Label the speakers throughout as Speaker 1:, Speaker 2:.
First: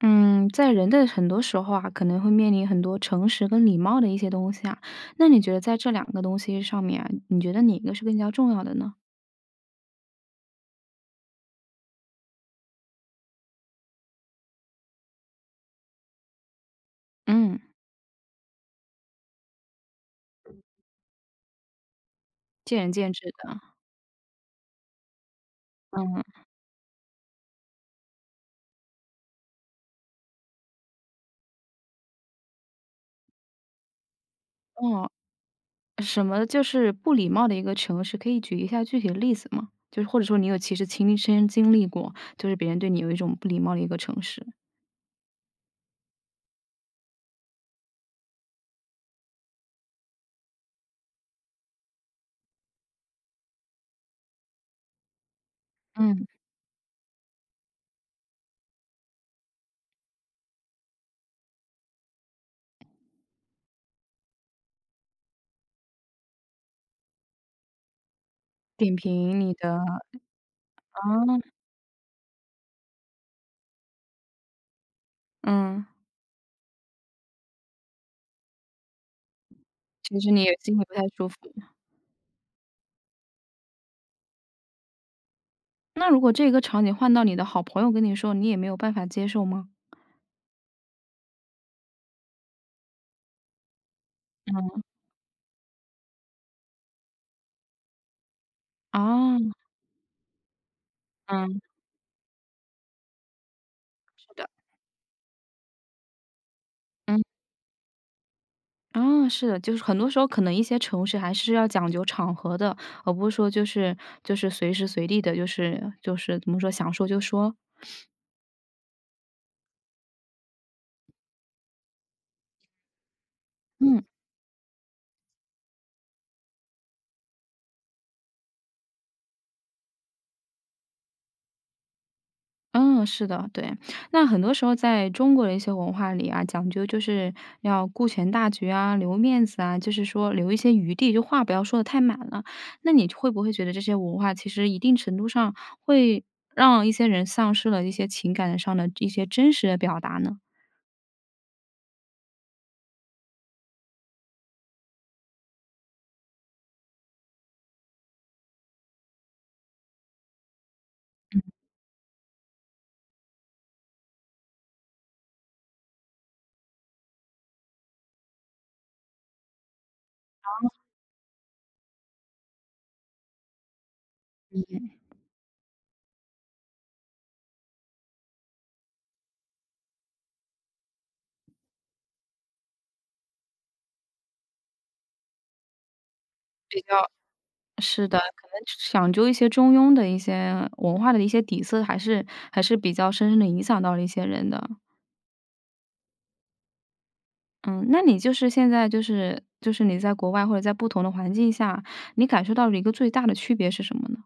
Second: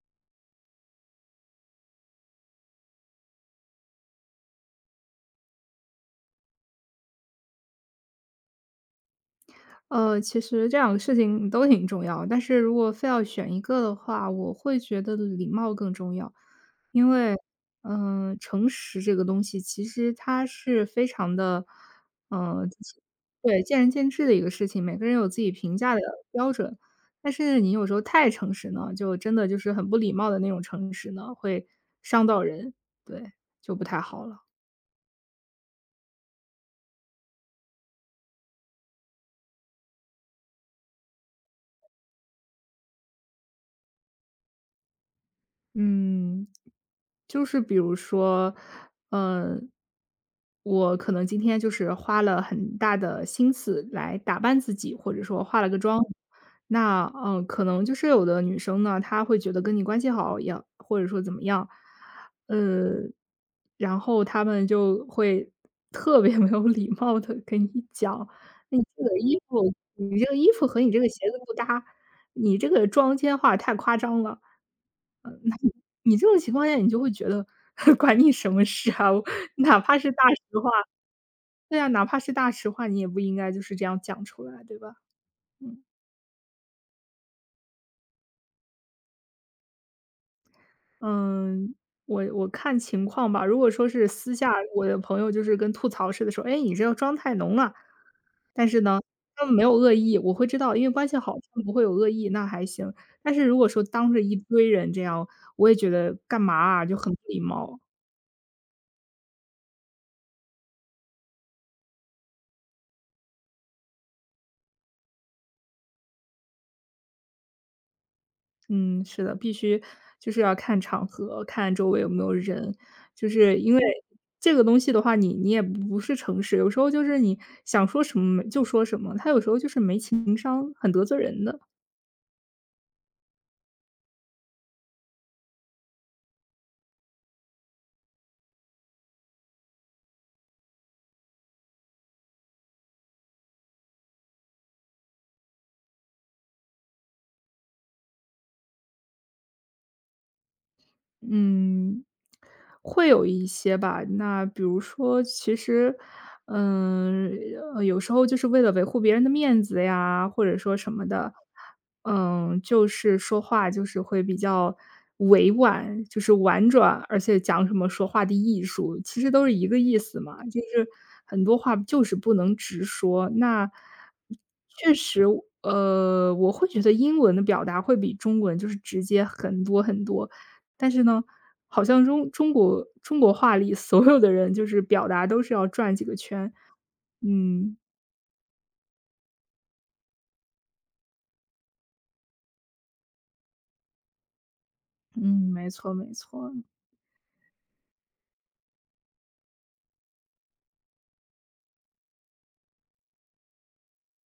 Speaker 1: 嗯，在人的很多时候啊，可能会面临很多诚实跟礼貌的一些东西啊。那你觉得在这两个东西上面啊，你觉得哪个是更加重要的呢？
Speaker 2: 其实这两个事情都挺重要，但是如果非要选一个的话，我会觉得礼貌更重要。因为，
Speaker 1: 嗯，
Speaker 2: 诚实这个东西其实它是非常的，就
Speaker 1: 见仁
Speaker 2: 是
Speaker 1: 见智的。
Speaker 2: 对，见仁见智的一个事情，每个人有自己评价的
Speaker 1: 嗯，
Speaker 2: 标准。但是你有时候太诚实呢，就真的就是很不礼貌的那种诚实呢，会伤到人，对，就不太好了。
Speaker 1: 哦，什么就是不礼貌的一个诚实，可以举一下具体的例子吗？就是或者说你有其实亲身经历过，就是别人对你有一种不礼貌的一个诚实，
Speaker 2: 嗯，就是比如说，嗯，我可能今天就是花了很大的心思来打扮自己，或者说化了个妆。
Speaker 1: 嗯，
Speaker 2: 那可能就是有的女生呢，她会觉得跟你关系好也，或者说怎么样，呃，然后她们就会特别 没有礼貌的跟你讲，你
Speaker 1: 点
Speaker 2: 这个
Speaker 1: 评
Speaker 2: 衣
Speaker 1: 你
Speaker 2: 服，
Speaker 1: 的
Speaker 2: 你这个衣服和你这个
Speaker 1: 啊，
Speaker 2: 鞋子不搭，你这个妆间化太夸张了。
Speaker 1: 嗯，
Speaker 2: 你这种情况下，你就会觉得 管你什么事啊，我哪怕是
Speaker 1: 其
Speaker 2: 大
Speaker 1: 实你也
Speaker 2: 实话
Speaker 1: 心里不太舒服。
Speaker 2: 对啊，哪怕是大实话，你也不应该就是这样讲出来，对吧？嗯。
Speaker 1: 那如果这个场景换到你的好朋友跟你说，你也没有办法接受吗？
Speaker 2: 嗯。我看情况吧，如果说是私下
Speaker 1: 嗯。
Speaker 2: 我的朋友就是跟吐槽似的说：“哎，你这个妆太浓了。”但是呢，他们
Speaker 1: 哦，
Speaker 2: 没有恶意，我会知道，因为关系好，他
Speaker 1: 嗯，
Speaker 2: 们不会有恶意，那还行。但是如果说当着
Speaker 1: 是
Speaker 2: 一
Speaker 1: 的，
Speaker 2: 堆人这样，我也觉得干嘛啊，就很不
Speaker 1: 嗯，
Speaker 2: 礼貌。
Speaker 1: 哦，是的，就是很多时候可能一些城市还是要讲究场合的，而不是说就是随时随地的，就是怎么说，想说就说。
Speaker 2: 嗯，是的，必须就是要看场合，看周围有没有人，就是因为
Speaker 1: 嗯，
Speaker 2: 这个东西的话，你也不是诚实，有时候就是你想说什么就说什么，他有时候就是没情商，很得罪人的。
Speaker 1: 嗯，是的，对。那很多时候在中国的一些文化里啊，讲究就是要顾全大局啊，留面子啊，就是说留一些余地，就话不要说的太满了。那你会不会觉得这些文化其实一定程度上会让一些人丧失了一些情感上的一些真实的表达呢？
Speaker 2: 嗯，会有一些吧。那比如说，其实，嗯，有时候就是为了维护别人的面子呀，或者说什么的，就是说话就是会比较委婉，就是婉转，而且讲什么说话的艺术，其实都是一个意思嘛。就是很多话就是不能直说。那确
Speaker 1: 嗯。
Speaker 2: 实，我会觉得英文的表达会比中文就是直接很多很多。但是呢，好像中国话里 所有的人就是表达都是要转几个圈。嗯。
Speaker 1: 是的，可能讲究一些中庸的一些文化的一些底色，还是还是比较深深的影响到了一些人的。
Speaker 2: 嗯，没错没错。
Speaker 1: 嗯，那你就是现在就是你在国外或者在不同的环境下，你感受到了一个最大的区别是什么呢？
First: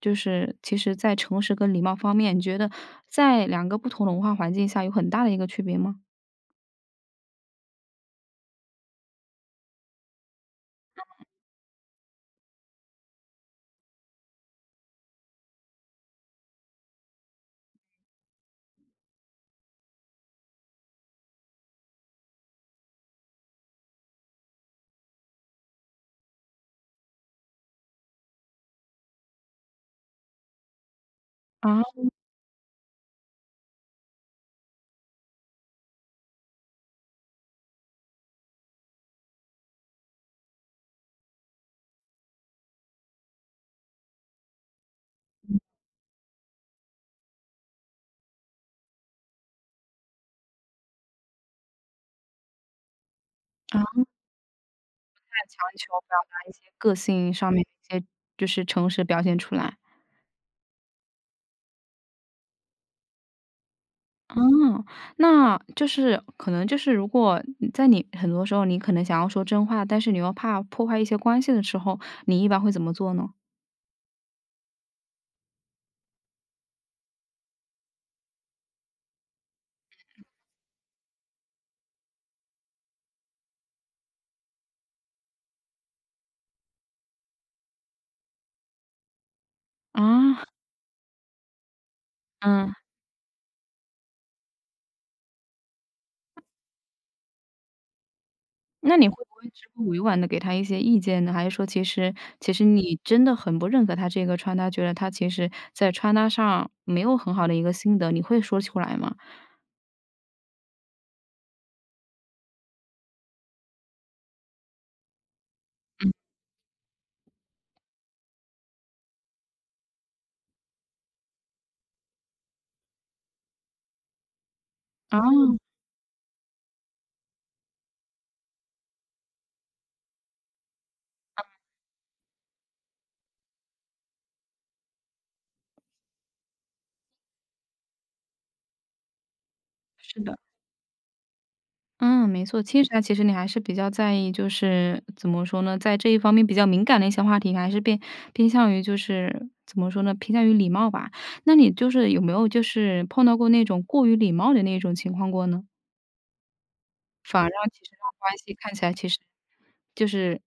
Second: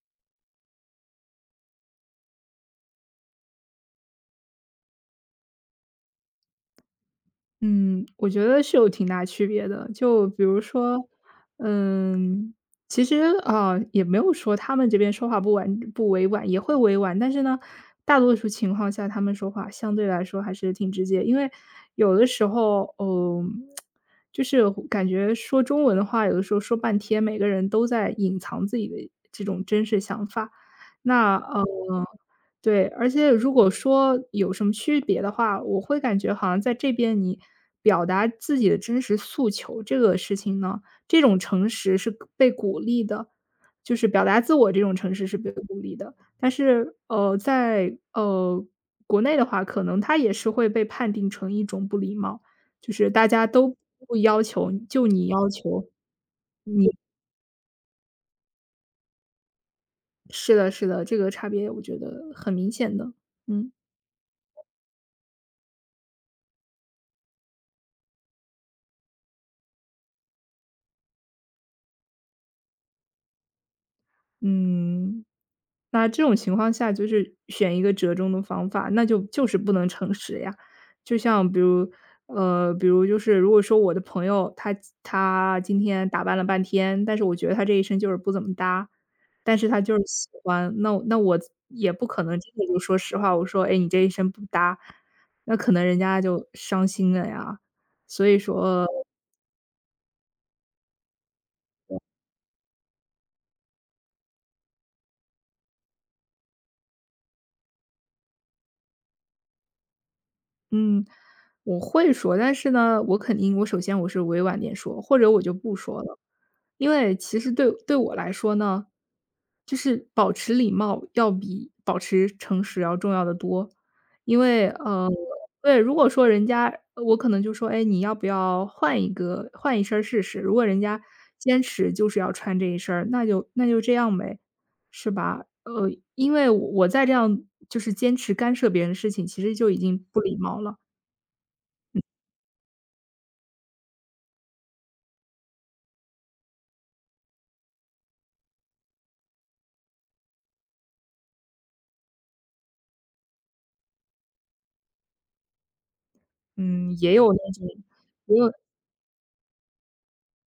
Speaker 1: 就是其实在诚实跟礼貌方面，你觉得在两个不同的文化环境下有很大的一个区别吗？
Speaker 2: 嗯，我觉得是有挺大区别的。就比如说，嗯，其实啊、也没有说他们这边说话不委婉，也会委婉，但是呢，大多数情况下他们说话相对来说还是挺直接，因为有的时候，就是感觉说中文的话，有的时候说半天，每个人都在隐藏自己的这种真实想法。那
Speaker 1: 啊，
Speaker 2: 对，而且如果说有什么区别的话，我会感觉好像在这边你表达自己的真实诉求这个事情呢，这种诚实是被鼓励的，就是表达自我这种诚实是被鼓励的。但是，在国内的话，可能它也是会被判定成一种不礼貌，就是大家都
Speaker 1: 不啊。
Speaker 2: 不要求，就你要
Speaker 1: 强
Speaker 2: 求
Speaker 1: 求表达一些
Speaker 2: 你
Speaker 1: 个性上面的一些就是诚实表现出来。
Speaker 2: 是的，是的，这个差别我觉得很明显的，嗯。
Speaker 1: 哦，那就是可能就是如果你在你很多时候你可能想要说真话，但是你又怕破坏一些关系的时候，你一般会怎么做呢？
Speaker 2: 嗯。那这种情况下就是选一个折中的方法，那就是不能诚实呀。就像比如，就是如果说我的朋友他今天打扮了半天，但是我觉得他这一身就是不怎么搭，但是他就是喜
Speaker 1: 啊，
Speaker 2: 欢，那我也不可能真的
Speaker 1: 嗯，
Speaker 2: 就说实话，我说，哎，你这一身不搭，那可能人家就伤心了呀。所以说，
Speaker 1: 那你会不会只会委婉的给他一些意见呢？还是说其实你真的很不认可他这个穿搭，觉得他其实在穿搭上没有很好的一个心得，你会说出来吗？
Speaker 2: 嗯，我会说，但是呢，我肯定我首先我是委婉点说，或者我就不说了。因为其实对我来说呢，就是保持礼貌要比保持诚实要重要的多。因为，
Speaker 1: 啊。嗯
Speaker 2: 对，如果说人家我可能就说：“哎，你要不要换一身儿试试？”如果人家坚持就是要穿这一身儿那就这样呗，是吧？因为我再这样就是坚持干涉别人的事情，其实就已经
Speaker 1: 是
Speaker 2: 不礼
Speaker 1: 的。
Speaker 2: 貌了。
Speaker 1: 嗯，没错。其实来其实你还是比较在意，就是怎么说呢，在这一方面比较敏感的一些话题，还是偏偏向于就是怎么说呢，偏向于礼貌吧。那你就是有没有就是碰到过那种过于礼貌的那种情况过呢？
Speaker 2: 嗯，也有
Speaker 1: 反而
Speaker 2: 那种。
Speaker 1: 让其实让
Speaker 2: 也
Speaker 1: 关
Speaker 2: 有。
Speaker 1: 系看起来其实就是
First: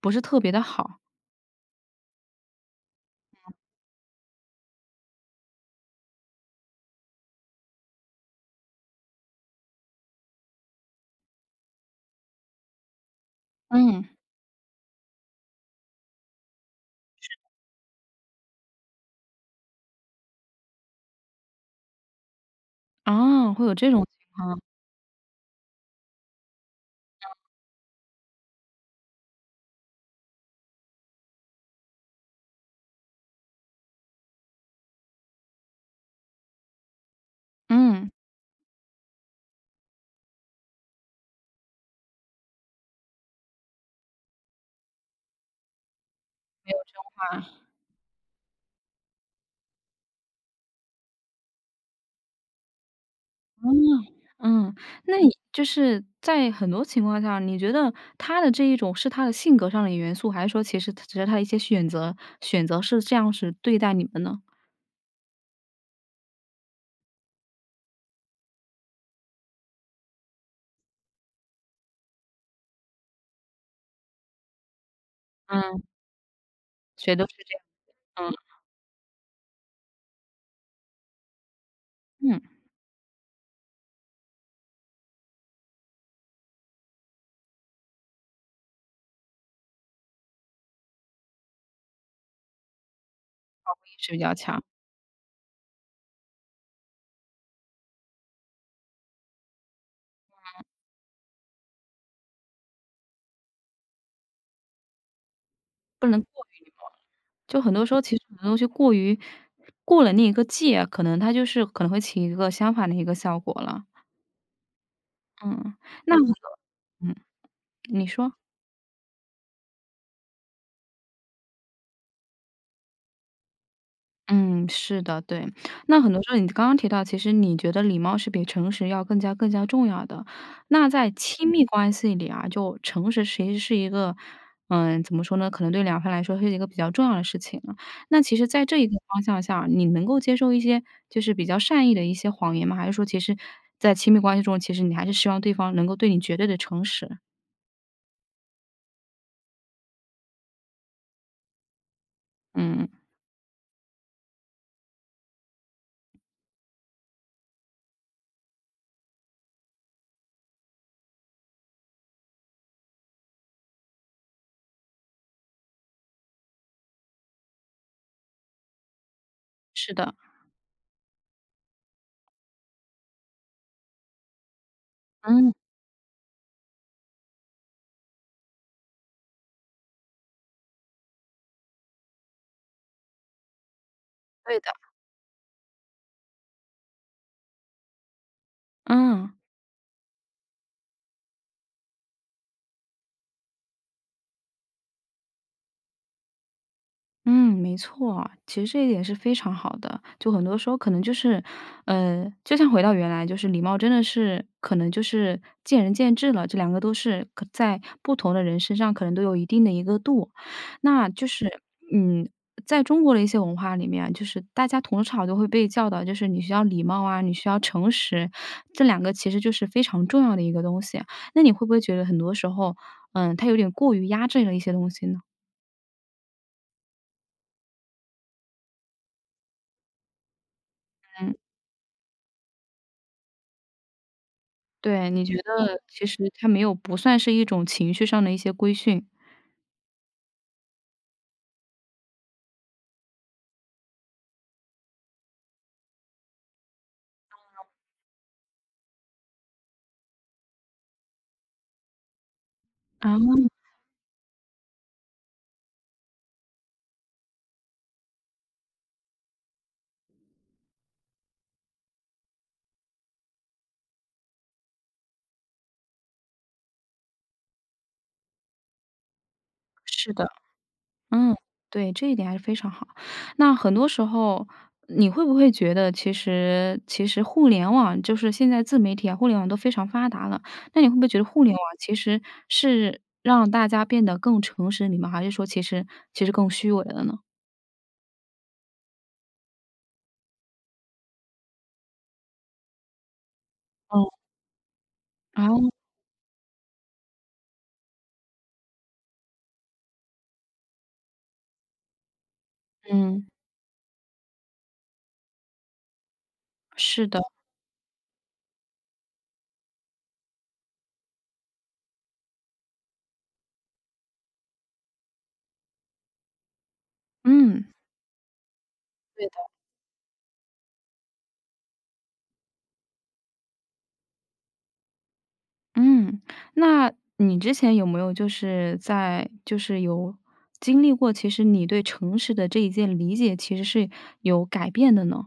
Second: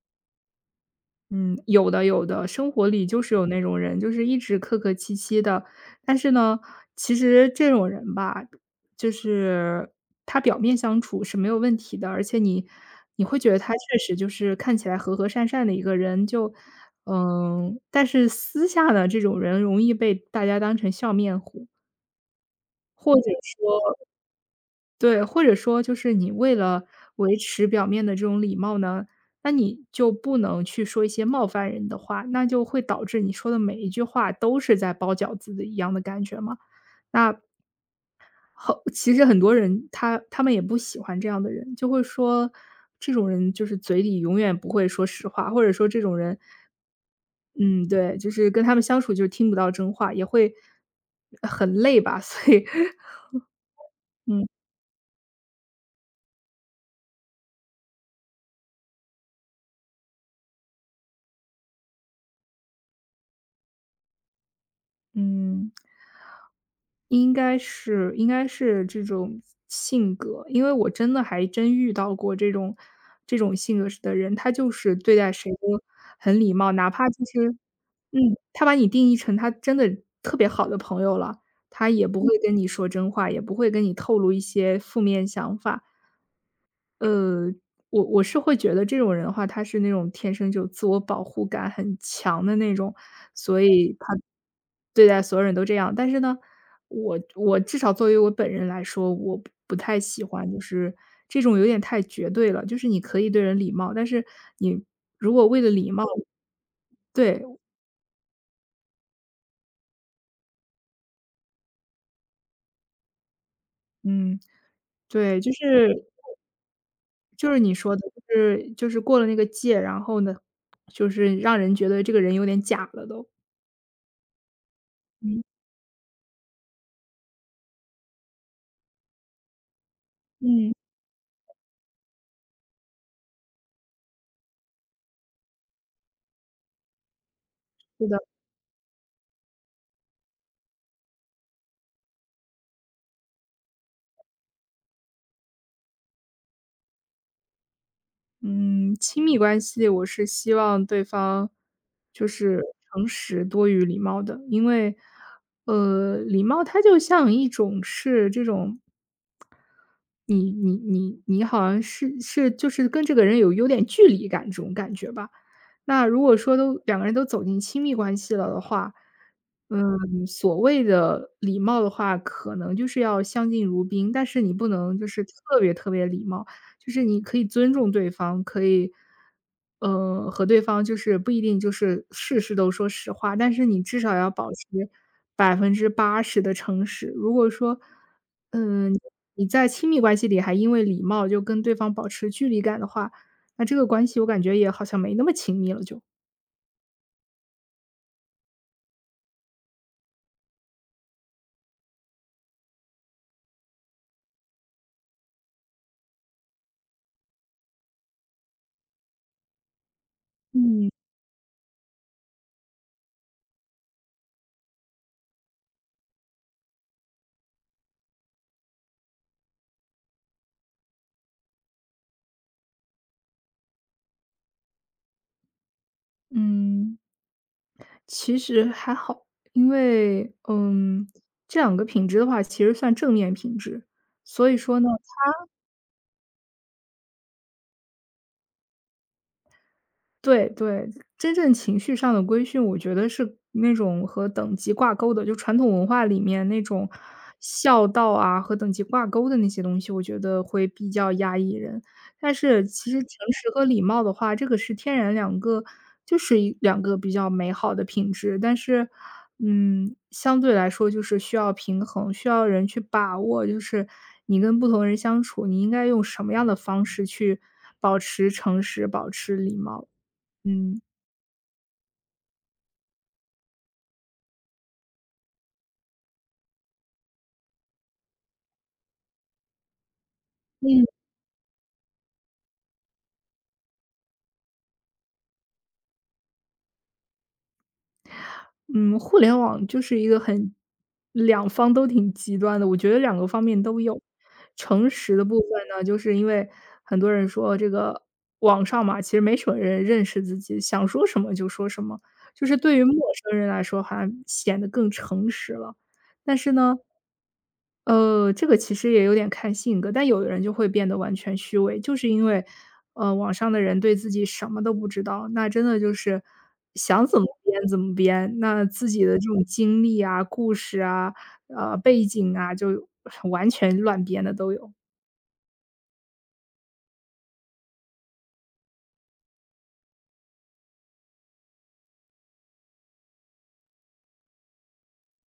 Speaker 1: 不是特别的好。
Speaker 2: 嗯，有的有的，生活里就是有那种人，就是一直客客气气的。但是呢，其实这种人吧，就是他表面相处是没有问题的，而且你会觉得他确
Speaker 1: 嗯，
Speaker 2: 实就是看起来和和善善的一个人，但是私下的这种人容易被大家当成笑面虎，或者
Speaker 1: 啊，会有这
Speaker 2: 说
Speaker 1: 种情况，
Speaker 2: 对，或者说就是你为了维持表面的这种礼貌呢，那你就不能去说一些冒犯人的话，那就会导致你说的每一句话都是在包饺子的一样的感觉嘛。那
Speaker 1: 嗯。
Speaker 2: 后其实很多人他们也不喜欢这样的人，就会说这种人就是嘴里永远不会说实话，或者说这种人，嗯，对，就是跟他们相处就听不到真话，也会很累吧，所以，
Speaker 1: 哦，
Speaker 2: 嗯。
Speaker 1: 嗯，那你就是在很多情况下，你觉得他的这一种是他的性格上的元素，还是说其实只是他的一些选择，选择是这样是对待你们呢？
Speaker 2: 嗯。应该是这种性格，因为我真的还真遇到过这种性格的人，他就是对待谁都
Speaker 1: 嗯，
Speaker 2: 很礼貌，哪怕
Speaker 1: 谁都
Speaker 2: 就
Speaker 1: 是
Speaker 2: 是
Speaker 1: 这样，嗯，
Speaker 2: 他把你定义成他真的特别好的朋友了，他也不会
Speaker 1: 嗯，
Speaker 2: 跟你说真话，也不会跟你透露一些负面想法。呃，我是会觉得这种人的话，他是那种天生就自我保护感很强的那种，所以
Speaker 1: 是
Speaker 2: 他
Speaker 1: 比较强，
Speaker 2: 对待所有人都这样。但是呢，我至少作为我本人来说，我不太喜欢，就是这种有点太绝对了。就是你可以对人礼貌，但是你如果为了礼貌
Speaker 1: 不能过于
Speaker 2: 对，
Speaker 1: 就很多时候其实很多东西过于过了那一个界，可能它就是可能会起一个相反的一个效果了。
Speaker 2: 嗯，对，就
Speaker 1: 嗯，
Speaker 2: 是
Speaker 1: 那很多
Speaker 2: 就是你说的，
Speaker 1: 你
Speaker 2: 就
Speaker 1: 说。
Speaker 2: 是就是过了那个界，然后呢，就是让人觉得这个人有点假了都。
Speaker 1: 嗯，是的，
Speaker 2: 嗯
Speaker 1: 对。那很多时候你刚刚提到，其实你觉得礼貌是比诚实要更加重要的。
Speaker 2: 嗯，
Speaker 1: 那在亲密关系里啊，就诚实其实是一个，嗯，怎么说呢？可能对两方来说是一个比较重要的事情了。
Speaker 2: 是
Speaker 1: 那
Speaker 2: 的。
Speaker 1: 其实在这一个方向下，你能够接受一些就是比较善意的一些谎言吗？还是说，其实，在亲密关系中，其实你还是希望对方能够对你绝对的诚实？
Speaker 2: 嗯，亲密关系我是希望对方就是
Speaker 1: 嗯，
Speaker 2: 诚实多于礼貌的，因为，礼貌它就像一种是这种你好像是就是跟这个人有点距离感这种感觉吧。那如果说两个人都走进亲密关系了的话，
Speaker 1: 是的，
Speaker 2: 所谓的礼貌的话，可能就是要相敬如宾，但是你不能就是
Speaker 1: 嗯，
Speaker 2: 特别特别礼貌。就是你可以尊重对方，可以，和对方就是不一定就是事事都说实话，但是你至少要保
Speaker 1: 对的，
Speaker 2: 持80%的诚实。如果说，嗯，
Speaker 1: 嗯。
Speaker 2: 你在亲密关系里还因为礼貌就跟对方保持距离感的话，那这个关系我感觉也好像没那么亲密了就。
Speaker 1: 嗯，没错，其实这一点是非常好的。就很多时候可能就是，就像回到原来，就是礼貌真的是可能就是见仁见智了，这两个都是可在不同的人身上可能都有一定的一个度。
Speaker 2: 嗯。
Speaker 1: 那就是，嗯，在中国的一些文化里面，就是大家从小都会被教导，就是你需要礼貌啊，你需要诚实，这两个其实就是非常重要的一个东西啊。那你会不会觉得很多时候，它有点过于压制了一些东西呢？
Speaker 2: 嗯，其实还好，因为，
Speaker 1: 嗯。
Speaker 2: 这两个品质的话其实算正面品质，所以说呢
Speaker 1: 对，你觉得其实它没有不算是一种情绪上的一些规训。
Speaker 2: 对对，真正情绪上的规训，我觉得是那种和等级挂钩的，就传统文化里面那种孝道啊和等级挂钩的那些东西，我觉得会比较压抑人。但是其实诚
Speaker 1: 啊，
Speaker 2: 实和礼貌的话，这个是天然两个，就是一两个比较美好的品质。但是，相对来说就是需要平衡，需要人去把握，就是你跟不同人相处，你应该用什么样的方式去保持诚实，保持礼貌。
Speaker 1: 是的，
Speaker 2: 嗯
Speaker 1: 嗯，对，这一点还是非常好。那很多时候你会不会觉得其实互联网就是现在自媒体啊，互联网都非常发达了，那
Speaker 2: 嗯
Speaker 1: 你会不会觉得互联网其实是让大家变得更诚实，你们还是说其实更虚伪了呢？
Speaker 2: 嗯，互联网就是一个很两方都挺极端的，我觉得两个方面都有。
Speaker 1: 嗯。
Speaker 2: 诚实的部
Speaker 1: 啊，
Speaker 2: 分呢，就是因为很多人说这个网上嘛，其实没什么人认识自己，想说什么就说什么，就是对于陌
Speaker 1: 嗯，
Speaker 2: 生人来说，好像显得更诚实了。但是呢，
Speaker 1: 是的，
Speaker 2: 这个其实也有点看性格，但有的人就会变得完全虚伪，就是因为，网上的人对自己什么都不知道，那真的就是想怎么编
Speaker 1: 嗯。
Speaker 2: 怎么编，那自己的这种经历啊、故事啊、背景啊，就 完全乱编的都有。
Speaker 1: 嗯，那你之前有没有就是在就是有经历过，其实你对诚实的这一件理解其实是有改变的呢？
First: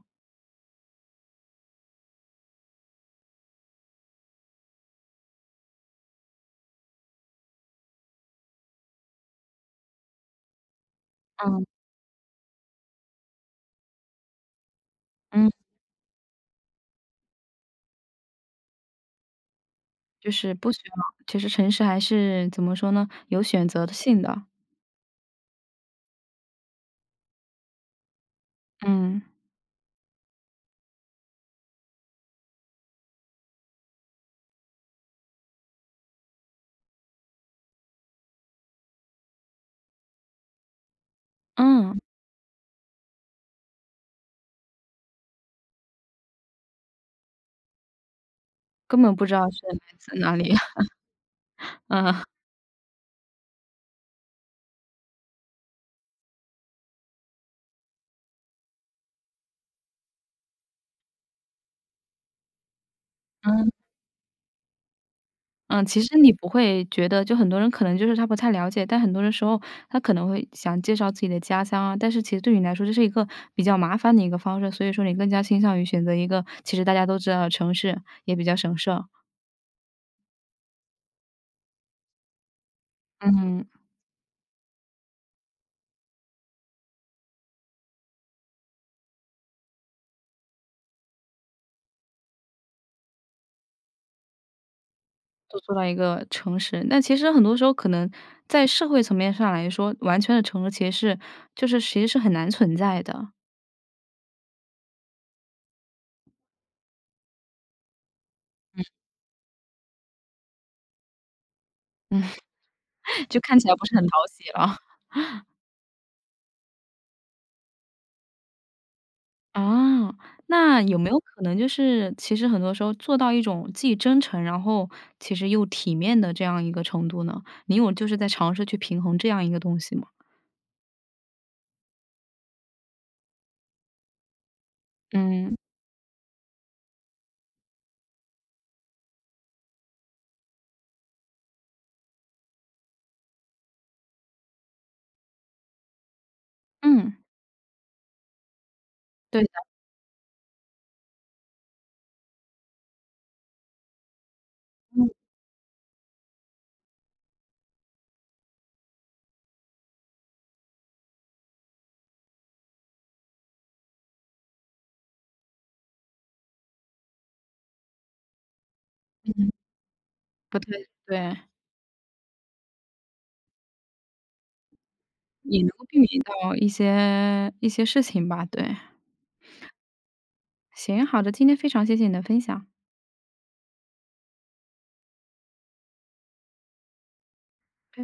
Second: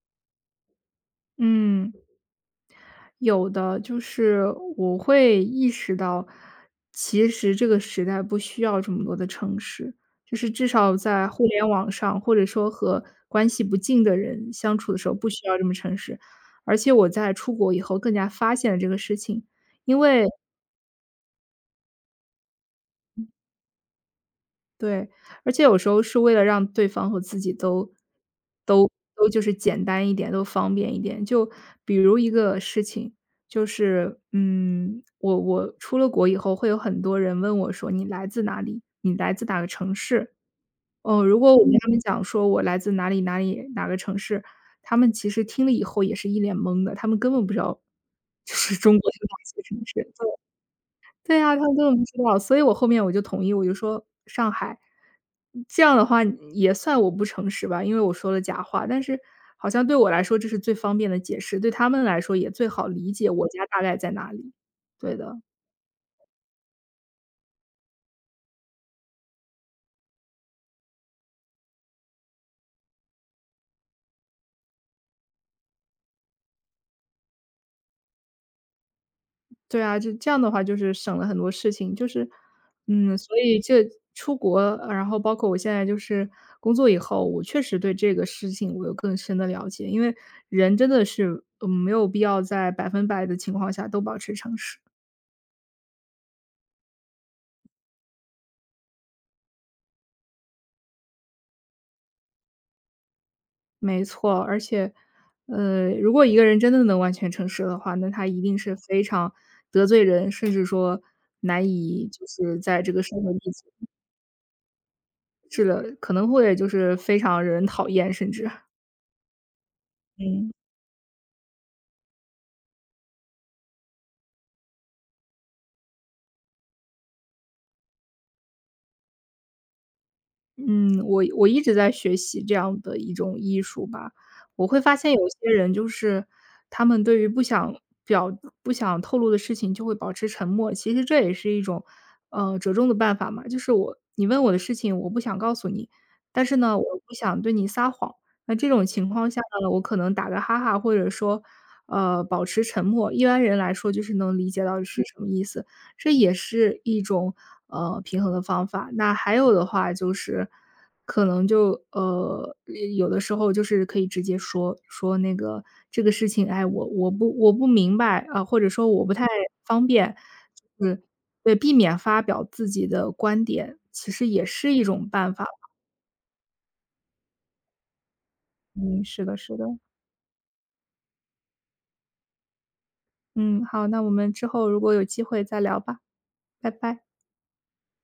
Speaker 2: 嗯。有的，就是我会意识到，其实这个时代不需要这么多的城市，就是至少在互
Speaker 1: 嗯。
Speaker 2: 联网上，或者说和关系不近的人相处的时候，不需
Speaker 1: 嗯，
Speaker 2: 要这么城市。而且我在出国以后更加发现了这个事情，因为
Speaker 1: 就是不需要其实诚实还是怎么说呢，有选择性的。
Speaker 2: 对，而且有时候是为了让对方和自己都都
Speaker 1: 嗯，
Speaker 2: 都就是简单一点，都方便一点。就比如一个事情，就是嗯，我出了国以后，会有很多人问我说：“你来自哪里？你来自哪个城市？”哦，如果我跟他们
Speaker 1: 嗯，
Speaker 2: 讲说我来自哪里哪里哪个城市，他们其实听了以后也是一脸懵的，他们根本不知道就是中
Speaker 1: 根
Speaker 2: 国
Speaker 1: 本不
Speaker 2: 有
Speaker 1: 知
Speaker 2: 哪
Speaker 1: 道是
Speaker 2: 些
Speaker 1: 来
Speaker 2: 城市。
Speaker 1: 自哪里，
Speaker 2: 对啊，他们根本不知
Speaker 1: 嗯。
Speaker 2: 道，所以我后面我就同意，我就说上海，这样的话也算我不诚实吧，因为我说了假话，但是好像对我来说这是最方便的解释，对他们来说也最好理解我家
Speaker 1: 嗯。
Speaker 2: 大概在哪里。对的，
Speaker 1: 嗯，其实你不会觉得就很多人可能就是他不太了解，但很多的时候他可能会想介绍自己的家乡啊，但是其实对你来说这是一个比较麻烦的一个方式，所以说你更加倾向于选择一个其实大家都知道的城市，也比较省事儿。
Speaker 2: 对啊，就这样的话就是省了很多事情，就是嗯，所以
Speaker 1: 嗯。
Speaker 2: 这出国，然后包括我现在就是工作以后，我确实对这个事情我有更深的了解，因为人真的是，嗯，没有必要在百分百的情况下都保持诚实。
Speaker 1: 都做到一个诚实，那其实很多时候可能在社会层面上来说，完全的诚实其实是就是其实是很难存在的，
Speaker 2: 没错，而且，如果一个人真的能完全诚实的话，那他一定是非常得罪人，甚至说难以
Speaker 1: 嗯。
Speaker 2: 就 是在这个社会立
Speaker 1: 就看
Speaker 2: 足，
Speaker 1: 起来不是很讨喜了。
Speaker 2: 是的，可能会就是非常惹人讨厌，甚至，
Speaker 1: 啊，
Speaker 2: 嗯。
Speaker 1: 那有没有可能就是，其实很多时候做到一种既真诚，然后其实又体面的这样一个程度呢？你有就是在尝试去平衡这样一个东西吗？
Speaker 2: 嗯，我一直在学习这样的一种艺术吧。我会发现有些
Speaker 1: 嗯。
Speaker 2: 人就是他们对于不想表不想透露的事情就会保持沉默，其实这也是一种，折中的办法嘛。就是我你问我的事情，我不想告诉你，但是呢，我又不
Speaker 1: 嗯，
Speaker 2: 想对你撒谎。那这种情况下
Speaker 1: 对的，
Speaker 2: 呢，我可能打个哈哈，或者说，保持沉默。一般人来说就是能理解到是
Speaker 1: 嗯，
Speaker 2: 什么意思。这也是一种平衡的方法。那还有的话就是，可能就有的时候就是可以直接说说那个这个事情，哎，我不明白啊、或者说我不太
Speaker 1: 嗯，
Speaker 2: 方便，
Speaker 1: 不太
Speaker 2: 就是
Speaker 1: 对，
Speaker 2: 对避免发表自己的观点，其实也是一种办法。
Speaker 1: 也能够避免到一些一些事情吧，对。
Speaker 2: 嗯，是的，是的。
Speaker 1: 行，好的，今天非常谢谢你的分享。
Speaker 2: 嗯，好，那我们之后如果有机会再聊吧，拜拜。
Speaker 1: 拜拜